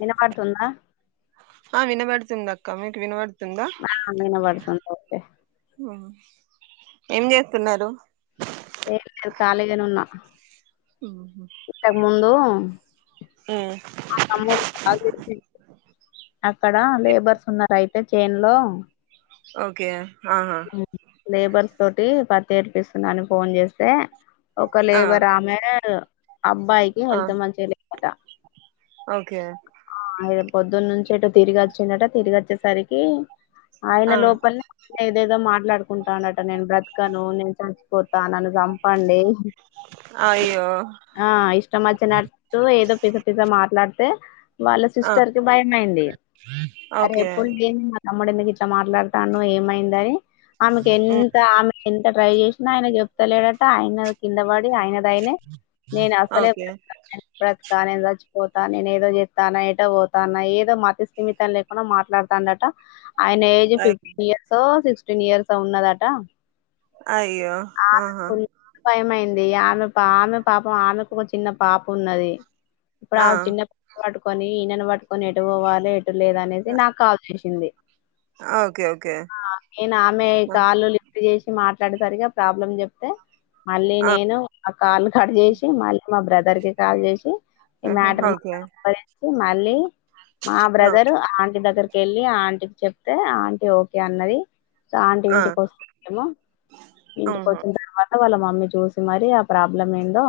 వినపడుతుందా అ వినబడుతుందక్క మీకు వినబడుతుందా ఆ వినబడుతుంది ఓకే ఏం చేత్తున్నారు ఏం లేదు ఖాళీగనే ఇంతకు ముందు ఉమ్ ఆ తమ్ముడు కాల్ చేసిన్ అక్కడ లేబర్స్ ఉన్నారు అయితే చేన్లో ఓకే ఆహా హ్మ్ లేబర్స్ తోటి పత్తి ఏరిపిస్తున్న అని ఫోన్ చేస్తే ఒక ఆ లేబర్ ఆమె అబ్బాయికి ఆ హెల్త్ మంచిలేదట కె ఆ [unintelligible] పొద్దున్ నుంచి ఎటో తిరిగి వచ్చిందట తిరిగి వచ్చేసరికి ఆయన ఆ లోపలే ఏదేదో మాట్లాడుకుంటానట నేను బ్రతకను నేను చచ్చపోతాను అను చంపండి అయ్యో ఆ ఇష్టం వచ్చినట్టు ఏదో పిసా పిసా మాట్లాడితే వాళ్ళ ఆ సిస్టర్ కి భయం అయింది అరే ఓకే ఎప్పుడు లేని తమ్ముడు ఎందుకు ఇట్లా మాట్లాడతాండూ ఏమైంద అని ఆమెకు ఉమ్ ఎంత ఆమె ఎంత ట్రై చేసినా ఆయన చెప్తలేడట ఆయన కింద పడి ఆయనదైనే నేను అసలే ఓకే బ్రత నేను బ్రతకా చచ్చిపోతా నేను ఏదో చే తన ఎటో పోతాన్నయ్ ఏదో మతిస్థమితం లేకుండా మాట్లాడతాండట ఆయన ఏజ్ అయ్ ఫిఫ్టీ ఇయర్స్ ఓ సిక్స్టీన్ ఇయర్స్ ఉన్నదట అయ్యో ఆ ఆహా కున్ భయమైంది దెయ్య ఆమె పా ఆమె పాపం ఆమెకు ఒక చిన్న పాప ఉన్నది ఇప్పుడు ఆ చిన్న పట్టుకొని ఈయనెను పట్టుకొని ఎటు పోవాలి ఎటు లేదు అనేది నాకు కాల్ చేసింది ఓకే ఓకే ఆ నేను ఆమె ఆ కాలు లిఫ్ట్ చేసి మాట్లాడేసరిగా ప్రాబ్లం చెప్తే మళ్ళీ ఆ నేను ఆ కాల్ కట్ చేసి మళ్ళ మా బ్రదర్ కి కాల్ చేసి ఆహ హౌద్యా చి మళ్ళీ మా బ్రదర్ ఆంటీ దగ్గర ఎళ్ళి ఆ ఆంటీకి చెప్తే ఆంటీ ఓకే అన్నది ఆంటి ఆ ఇంటికి వస్తుందేమో ఇంటికి ఆహా వచ్చిన తర్వాత వాళ్ళ మ మమ్మీ చూసి మరి ఆ ప్రాబ్లం ఏందో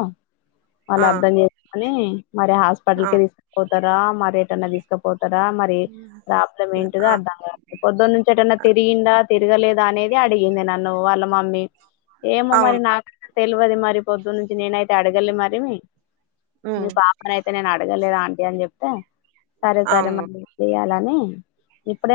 వాళ్ళు ఆ అర్ధం చేసుకోని మరి ఆ హాస్పిటల్ కి తీసుకపోతారా మరేటన్నా తీసుకపో తర మరి ప్రాబ్లెమ్ ఏంటిదో ఆ, అర్థం కాట్లే పొద్దున్న నుంచి ఎటన్నా తిరిగిందా తిరగలేదా అనేది అడిగింది నన్ను వాళ్ళ మమ్మీ ఏమో మరి అవును నాకు తెలియదు మరి పొద్దునుంచి నేనైతే అడగలే మరి మీ ఉమ్ పాపనయితే నేను అడగలేదు ఆంటీ అని చెప్తే సరే సరే అవును మళ్ళీ చెయ్యాలని ఇప్పుడే